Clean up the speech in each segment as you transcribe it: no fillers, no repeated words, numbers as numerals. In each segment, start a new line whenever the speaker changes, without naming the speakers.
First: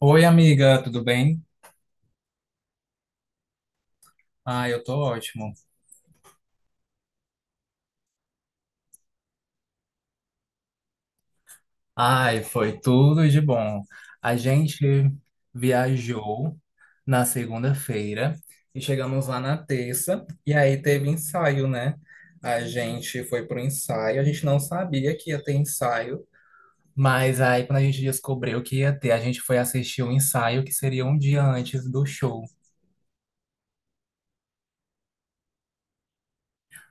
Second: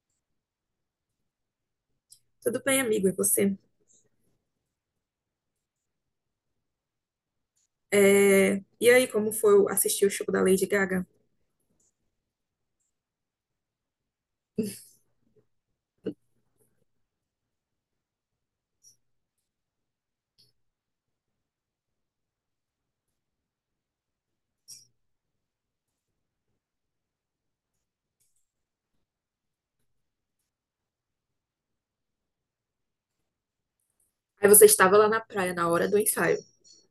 Oi, amiga, tudo bem?
Tudo bem, amigo, e você?
Ah, eu tô ótimo.
E aí, como foi assistir o show da Lady Gaga?
Ai, foi tudo de bom. A gente viajou na segunda-feira e chegamos lá na terça, e aí teve ensaio, né? A gente foi pro ensaio, a gente não sabia que ia ter ensaio, mas aí quando a gente descobriu que ia ter, a gente foi assistir o ensaio que seria um dia antes do show.
Aí você estava lá na praia na hora do ensaio.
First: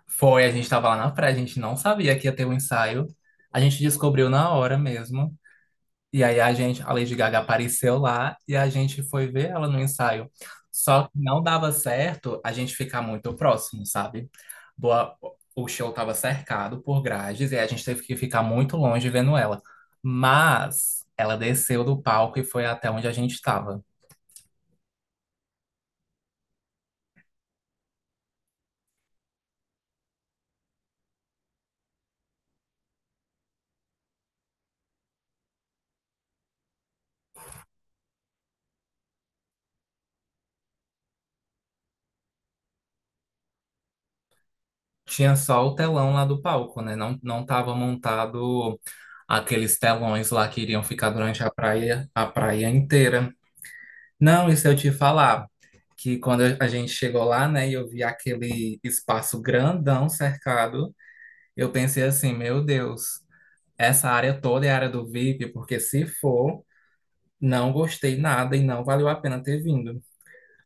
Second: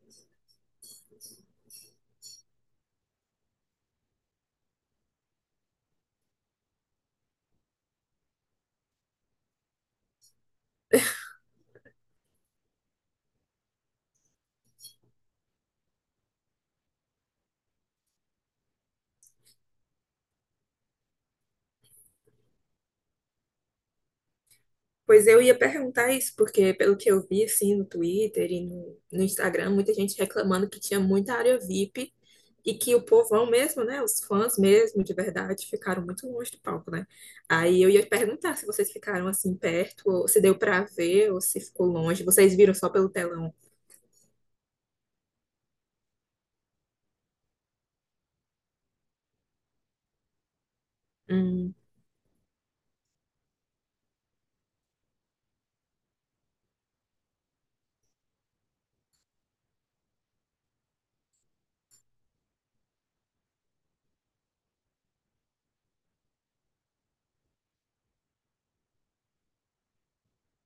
Foi, a gente tava lá na praia, a gente não sabia que ia ter um ensaio. A gente descobriu na hora mesmo. E aí a Lady Gaga apareceu lá e a gente foi ver ela no ensaio. Só que não dava certo a gente ficar muito próximo, sabe? Boa, o show estava cercado por grades e a gente teve que ficar muito longe vendo ela. Mas ela desceu do palco e foi até onde a gente estava.
Pois eu ia perguntar isso, porque pelo que eu vi assim no Twitter e no Instagram, muita gente reclamando que tinha muita área VIP e que o povão mesmo, né, os fãs mesmo, de verdade, ficaram muito longe do palco, né? Aí eu ia perguntar se vocês ficaram assim perto, ou se deu pra ver, ou se ficou longe. Vocês viram só pelo telão.
Tinha só o telão lá do palco, né? Não, não tava montado aqueles telões lá que iriam ficar durante
Hum,
a praia inteira. Não, isso eu te falar, que quando a gente chegou lá, né, e eu vi aquele espaço grandão cercado, eu pensei assim, meu Deus, essa área toda é área do VIP, porque se for, não gostei nada e não valeu a pena ter vindo.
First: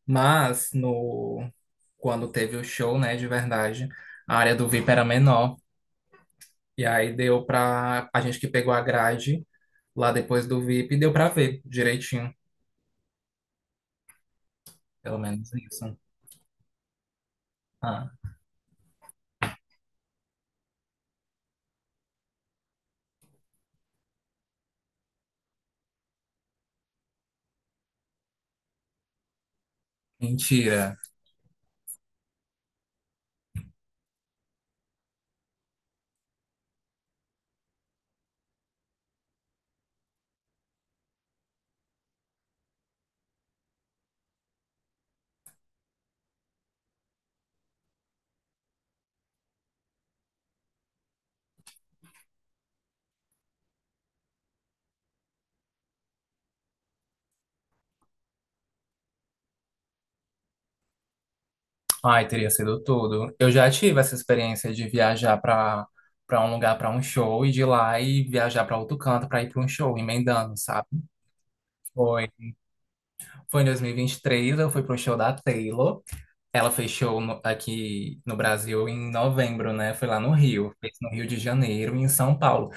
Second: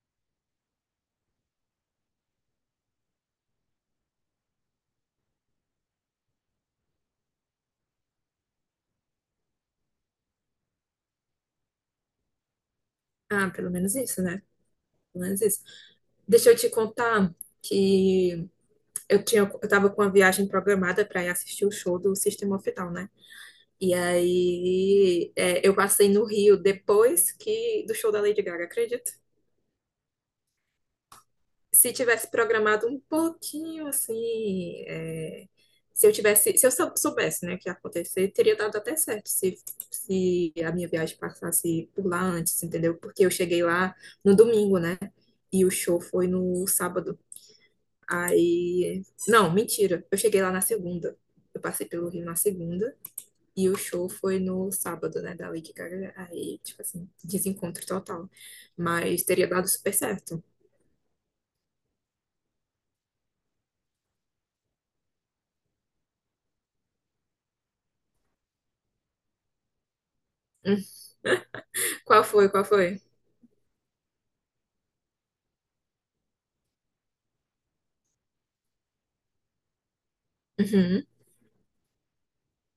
Mas no quando teve o show, né, de verdade, a área do VIP era menor, e aí deu pra a gente que pegou a grade lá depois do VIP, deu pra ver direitinho,
ah, pelo menos isso, né?
pelo
Pelo menos
menos
isso.
isso.
Deixa eu te contar
Ah,
que eu tava com a viagem programada para ir assistir o show do System of a Down, né? E aí, é, eu passei no Rio depois que do show da Lady Gaga, acredita?
mentira.
Se tivesse programado um pouquinho assim, é, se eu tivesse, se eu sou- soubesse, né, que ia acontecer, teria dado até certo se a minha viagem passasse por lá antes, entendeu? Porque eu cheguei lá no domingo, né? E o show foi no sábado. Aí, não, mentira, eu cheguei lá na segunda. Eu passei pelo Rio na segunda. E o show foi no sábado, né, da Lady Gaga. Aí, tipo assim, desencontro total. Mas teria dado super certo.
Ai, teria sido tudo. Eu já tive essa experiência de viajar para um lugar para um show e de lá e viajar para outro canto para ir para um show, emendando,
Hum.
sabe?
Qual
Foi,
foi? Qual foi?
foi, em dois mil e vinte e três eu fui pro show da Taylor. Ela fez show aqui no Brasil em novembro, né? Foi lá no Rio, fez
Uhum,
no Rio de Janeiro e em São Paulo.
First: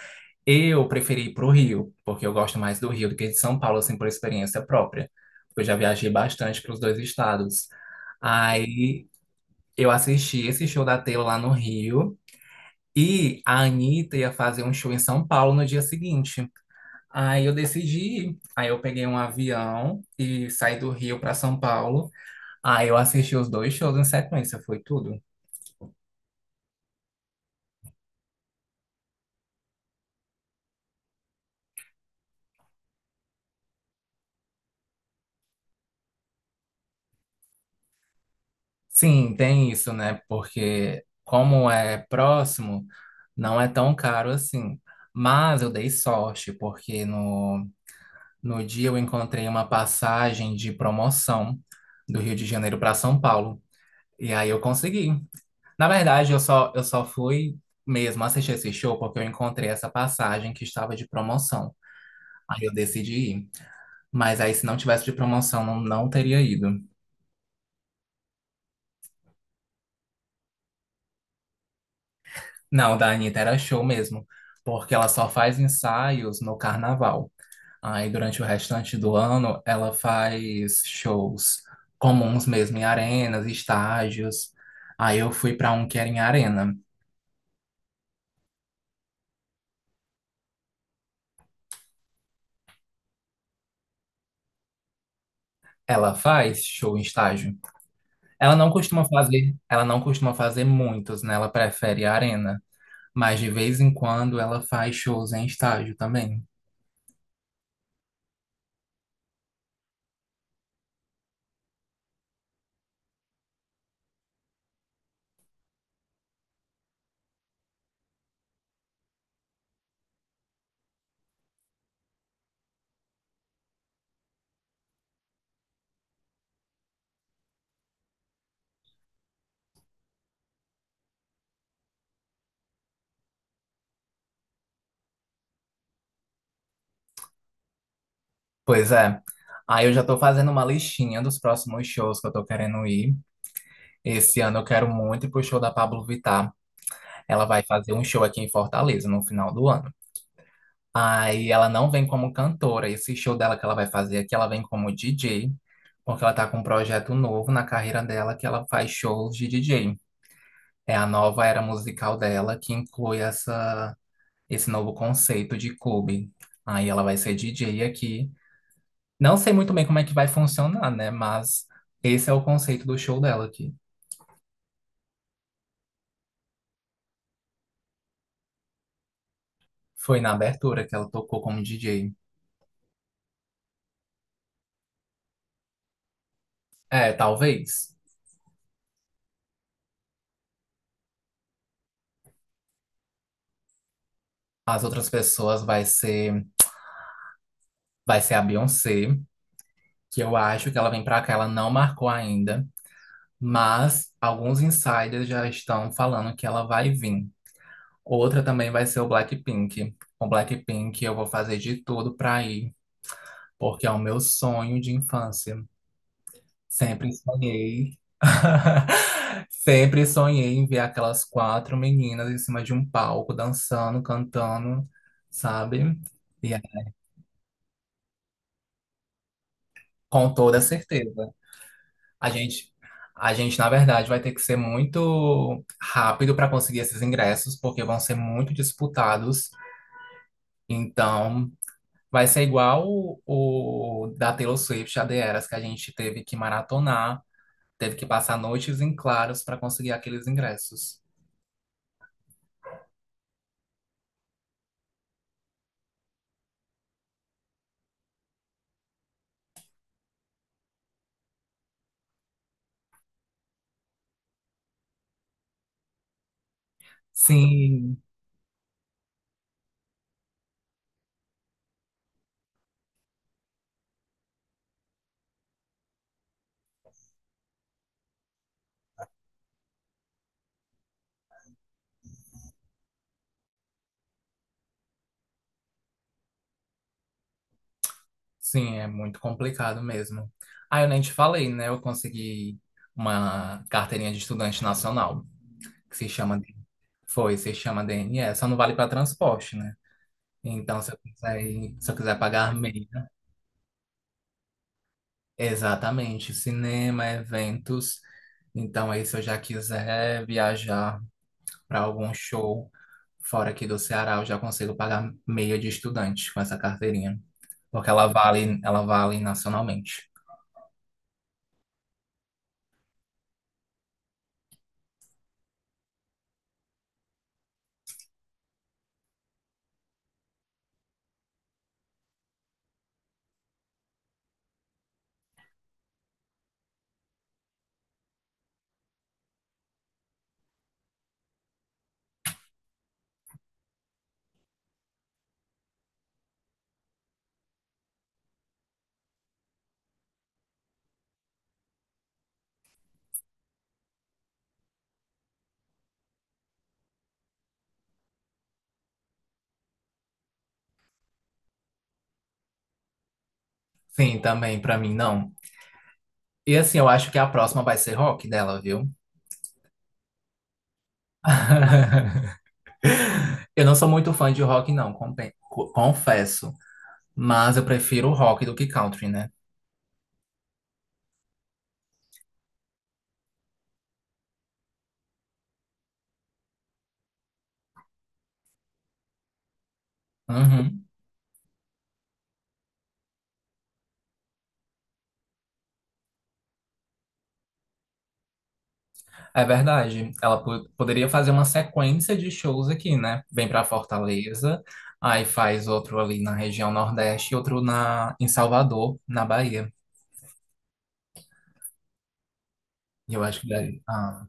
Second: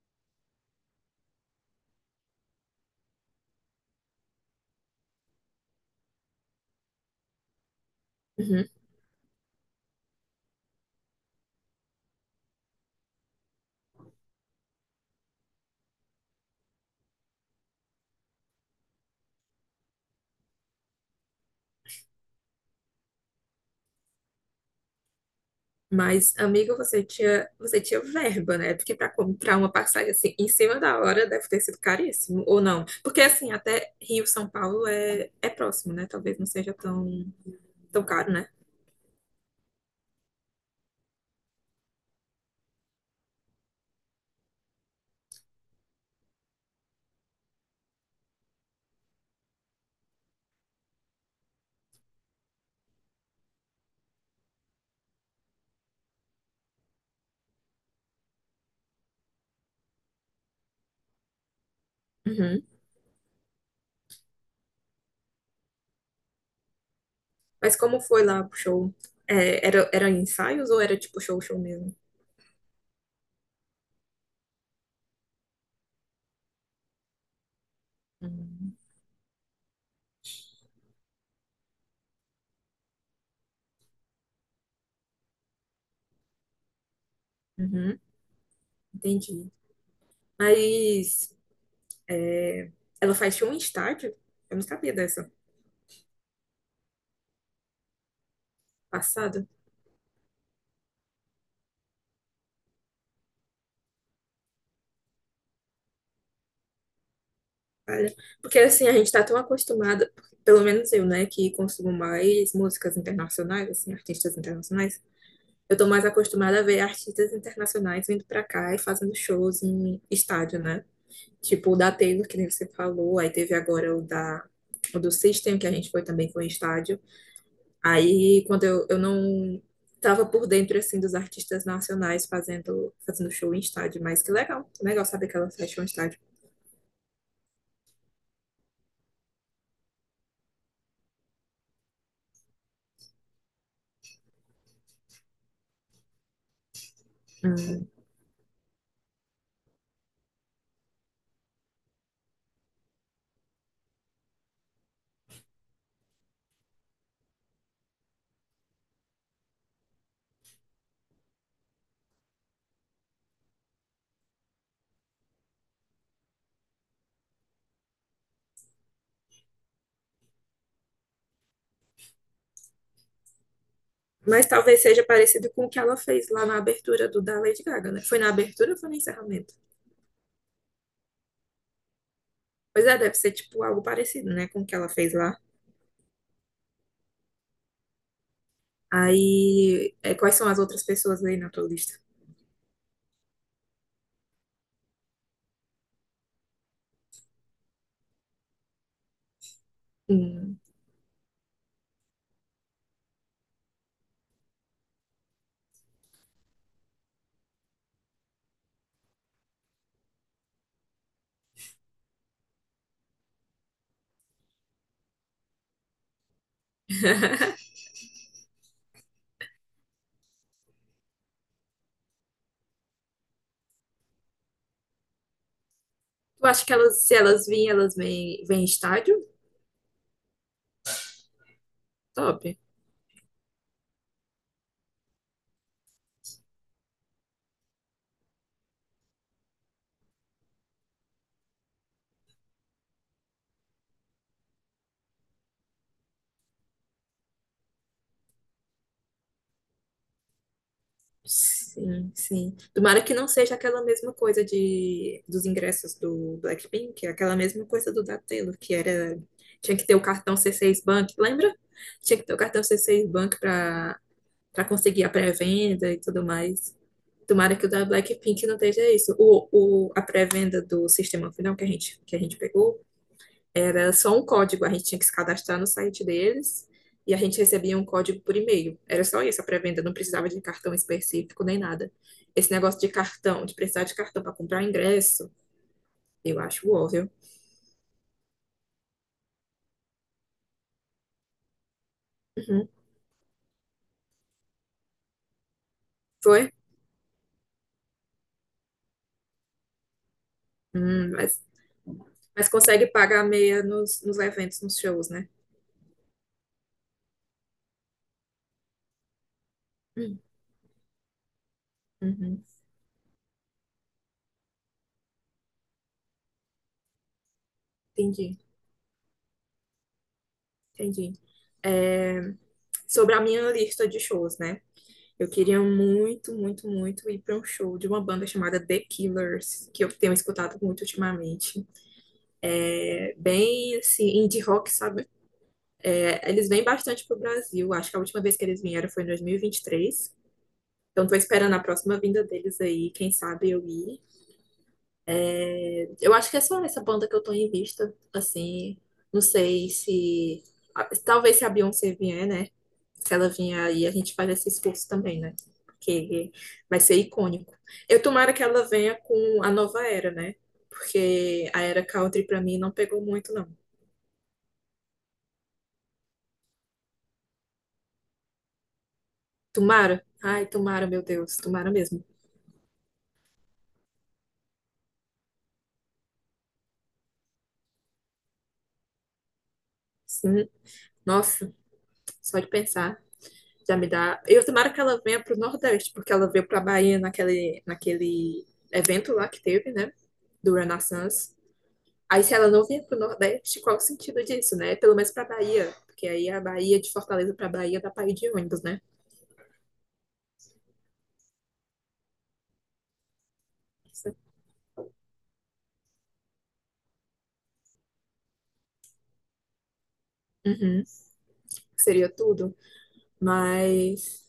Eu preferi ir pro Rio, porque eu gosto mais do Rio do que de São Paulo, assim, por experiência própria. Eu já viajei bastante para os dois estados.
uhum.
Aí eu assisti esse show da Taylor lá no Rio e a Anitta ia fazer um show em São Paulo no dia seguinte. Aí eu decidi ir. Aí eu peguei um avião e saí do Rio para São Paulo. Aí eu assisti os dois shows em sequência, foi tudo.
Mas, amigo, você tinha verba, né? Porque para comprar uma passagem assim em cima da hora deve ter sido caríssimo, ou não? Porque assim, até Rio, São Paulo é próximo, né? Talvez não seja tão, tão caro, né?
Sim, tem isso, né? Porque como é próximo, não é tão caro assim. Mas eu dei sorte, porque no dia eu encontrei uma passagem de promoção do Rio de Janeiro para São Paulo. E aí eu consegui. Na verdade, eu só fui mesmo assistir esse show porque eu encontrei essa passagem que estava de promoção. Aí
Uhum.
eu decidi ir. Mas aí, se não tivesse de promoção, não, não teria ido.
Mas como foi lá pro show? Era ensaios ou era tipo show, show mesmo?
Não, o da Anitta era show mesmo, porque ela só faz ensaios no carnaval. Aí, durante o
Uhum.
restante do ano, ela faz shows comuns mesmo, em arenas, estágios. Aí eu fui para um que era em arena.
Uhum. Entendi. Mas é, ela faz show em estádio. Eu não sabia dessa.
Ela faz show em estágio.
Passado.
Ela não costuma fazer muitos, né? Ela prefere a arena, mas de vez em quando ela faz shows em estádio também.
Olha. Porque assim, a gente tá tão acostumada, pelo menos eu, né, que consumo mais músicas internacionais, assim, artistas internacionais. Eu tô mais acostumada a ver artistas internacionais vindo pra cá e fazendo shows em estádio, né? Tipo o da Taylor, que nem você falou, aí teve agora o do System, que a gente foi também com o estádio. Aí, quando eu não estava por dentro, assim, dos artistas nacionais fazendo show em estádio, mas que legal, legal saber que ela faz show em estádio.
Pois é. Aí eu já tô fazendo uma listinha dos próximos shows que eu tô querendo ir. Esse ano eu quero muito ir pro show da Pablo Vittar. Ela vai
Hum.
fazer um show aqui em Fortaleza no final do ano. Aí ela não vem como cantora. Esse show dela que ela vai fazer aqui, ela vem como DJ, porque ela tá com um projeto novo na carreira dela que ela faz shows de DJ. É a nova era musical dela que inclui esse novo conceito de clube. Aí ela vai ser DJ aqui. Não sei muito bem como é que vai funcionar, né? Mas esse é o conceito do show dela aqui.
Mas talvez seja parecido com o que ela fez lá na abertura do da Lady Gaga, né? Foi na abertura ou foi no encerramento?
Foi na abertura que ela tocou como DJ.
Pois é, deve ser, tipo, algo parecido, né, com o que ela fez lá.
É, talvez.
Aí, é, quais são as outras pessoas aí na tua lista?
As outras pessoas vai ser a Beyoncé, que eu
Hum.
acho que ela vem pra cá, ela não marcou ainda. Mas alguns insiders já estão falando que ela vai vir. Outra também vai ser o Blackpink. Com Blackpink eu vou fazer de tudo pra ir, porque é o meu sonho de infância. Sempre sonhei. Sempre sonhei em ver aquelas quatro meninas em cima de um palco, dançando, cantando, sabe?
Tu
E aí,
acha que se vêm em estádio?
com toda certeza. A
Top.
gente, a gente, na verdade, vai ter que ser muito rápido para conseguir esses ingressos, porque vão ser muito disputados. Então, vai ser igual o da Taylor Swift, a The Eras, que a gente teve que maratonar, teve que passar noites em claros para conseguir aqueles ingressos.
Sim, sim. Tomara que não seja aquela mesma coisa de dos ingressos do Blackpink, é aquela mesma coisa do da Taylor, que era tinha que ter o cartão C6 Bank, lembra? Tinha que ter o cartão C6 Bank para conseguir a pré-venda e tudo mais. Tomara que o da
Sim,
Blackpink não esteja isso. A pré-venda do sistema final que a gente pegou era só um código, a gente tinha que se cadastrar no site deles e a gente recebia um código por e-mail. Era só isso a pré-venda, não precisava de cartão específico nem nada. Esse negócio de cartão, de precisar de cartão para comprar ingresso, eu acho óbvio.
sim, é muito complicado mesmo. Ah, eu nem te falei, né? Eu consegui
Uhum.
uma carteirinha de estudante nacional, que se chama,
Foi?
Foi, se chama DNE, só não vale para transporte, né? Então,
Hum, mas,
se eu quiser
mas
pagar
consegue
meia,
pagar meia nos eventos, nos shows, né?
exatamente, cinema, eventos. Então, aí, se eu já
Hum,
quiser viajar para algum
uhum.
show fora aqui do Ceará, eu já consigo pagar meia de estudante com essa carteirinha, porque
Entendi,
ela vale nacionalmente.
entendi. É, sobre a minha lista de shows, né? Eu queria muito, muito, muito ir para um show de uma banda chamada The Killers, que eu tenho escutado muito ultimamente. É bem assim, indie rock, sabe? É, eles vêm bastante pro Brasil. Acho que a última vez que eles vieram foi em 2023. Então tô esperando a próxima vinda deles aí, quem sabe eu ir. Eu acho que é só essa banda que eu tô em vista, assim. Não sei se. Ah, talvez se a Beyoncé vier, né? Se ela vier aí, a gente faz esse esforço também, né? Porque vai ser icônico. Eu tomara que ela venha com a nova era, né? Porque a era country pra mim não pegou muito, não.
Sim, também para mim não. E assim, eu acho que a próxima vai ser rock dela, viu?
Tomara. Ai, tomara, meu Deus. Tomara mesmo.
Eu não sou muito fã de rock, não, confesso. Mas eu prefiro rock do que country, né?
Sim. Nossa, só de pensar já me dá. Eu tomara que ela venha pro Nordeste, porque ela veio pra Bahia naquele evento lá que teve, né, do
Uhum.
Renaissance. Aí, se ela não vier pro Nordeste, qual o sentido disso, né? Pelo menos pra Bahia, porque aí a Bahia, de Fortaleza pra Bahia, dá pra ir de ônibus, né?
É verdade. Ela poderia fazer uma sequência de shows aqui, né? Vem para Fortaleza, aí faz outro ali na região Nordeste e outro na, em Salvador, na Bahia.
Uhum, seria tudo.
E Eu acho que daí- ah,
Mas,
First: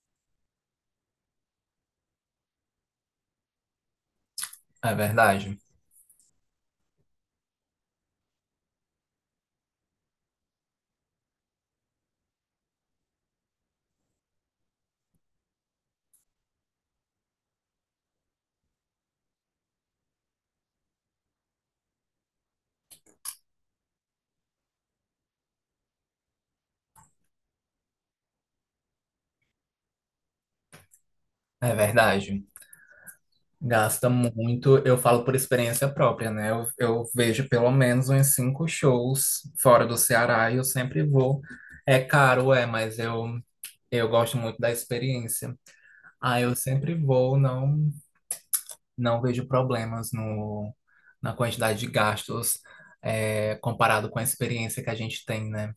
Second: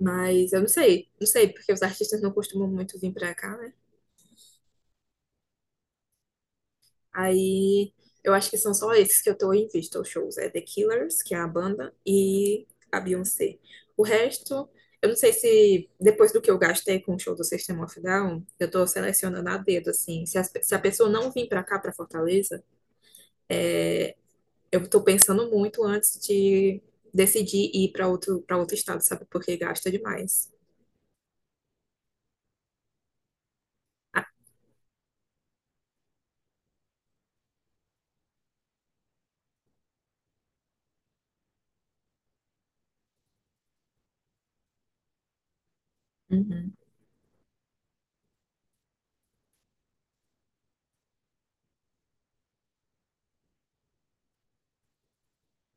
mas eu não sei, não sei, porque os artistas não costumam muito vir pra cá, né?
é verdade.
Aí eu acho que são só esses que eu tô em vista, os shows. É The Killers, que é a banda, e a Beyoncé. O resto, eu não sei se depois do que eu gastei com o show do System of a Down, eu tô selecionando a dedo, assim. Se a pessoa não vir pra cá, pra Fortaleza, eu tô pensando muito antes de decidir ir pra outro, para outro estado, sabe? Porque gasta demais.
É verdade. Gasta
Ah,
muito, eu falo por experiência própria, né? Eu vejo pelo menos uns cinco shows fora do Ceará e eu sempre vou. É caro, é, mas eu gosto muito da experiência. Ah, eu
uhum.
sempre vou, não. Não vejo problemas no, na quantidade de gastos comparado com a experiência que a gente tem, né?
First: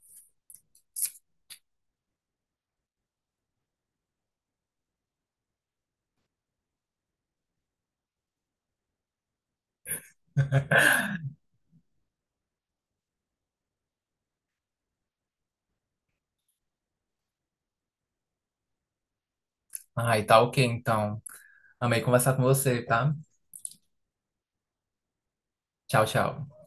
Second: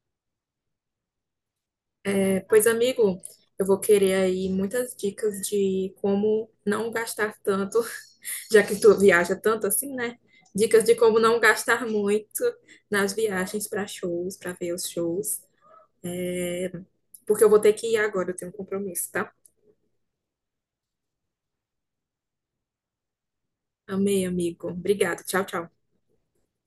Pois, amigo, eu vou querer aí muitas dicas de como não gastar tanto, já que tu viaja tanto assim, né? Dicas de como não gastar muito nas viagens para shows, para ver os shows, porque eu vou ter que ir agora, eu tenho um compromisso, tá?
Ah, e tá ok, então. Amei conversar com você, tá?
Amei, amigo. Obrigada. Tchau, tchau.
Tchau, tchau.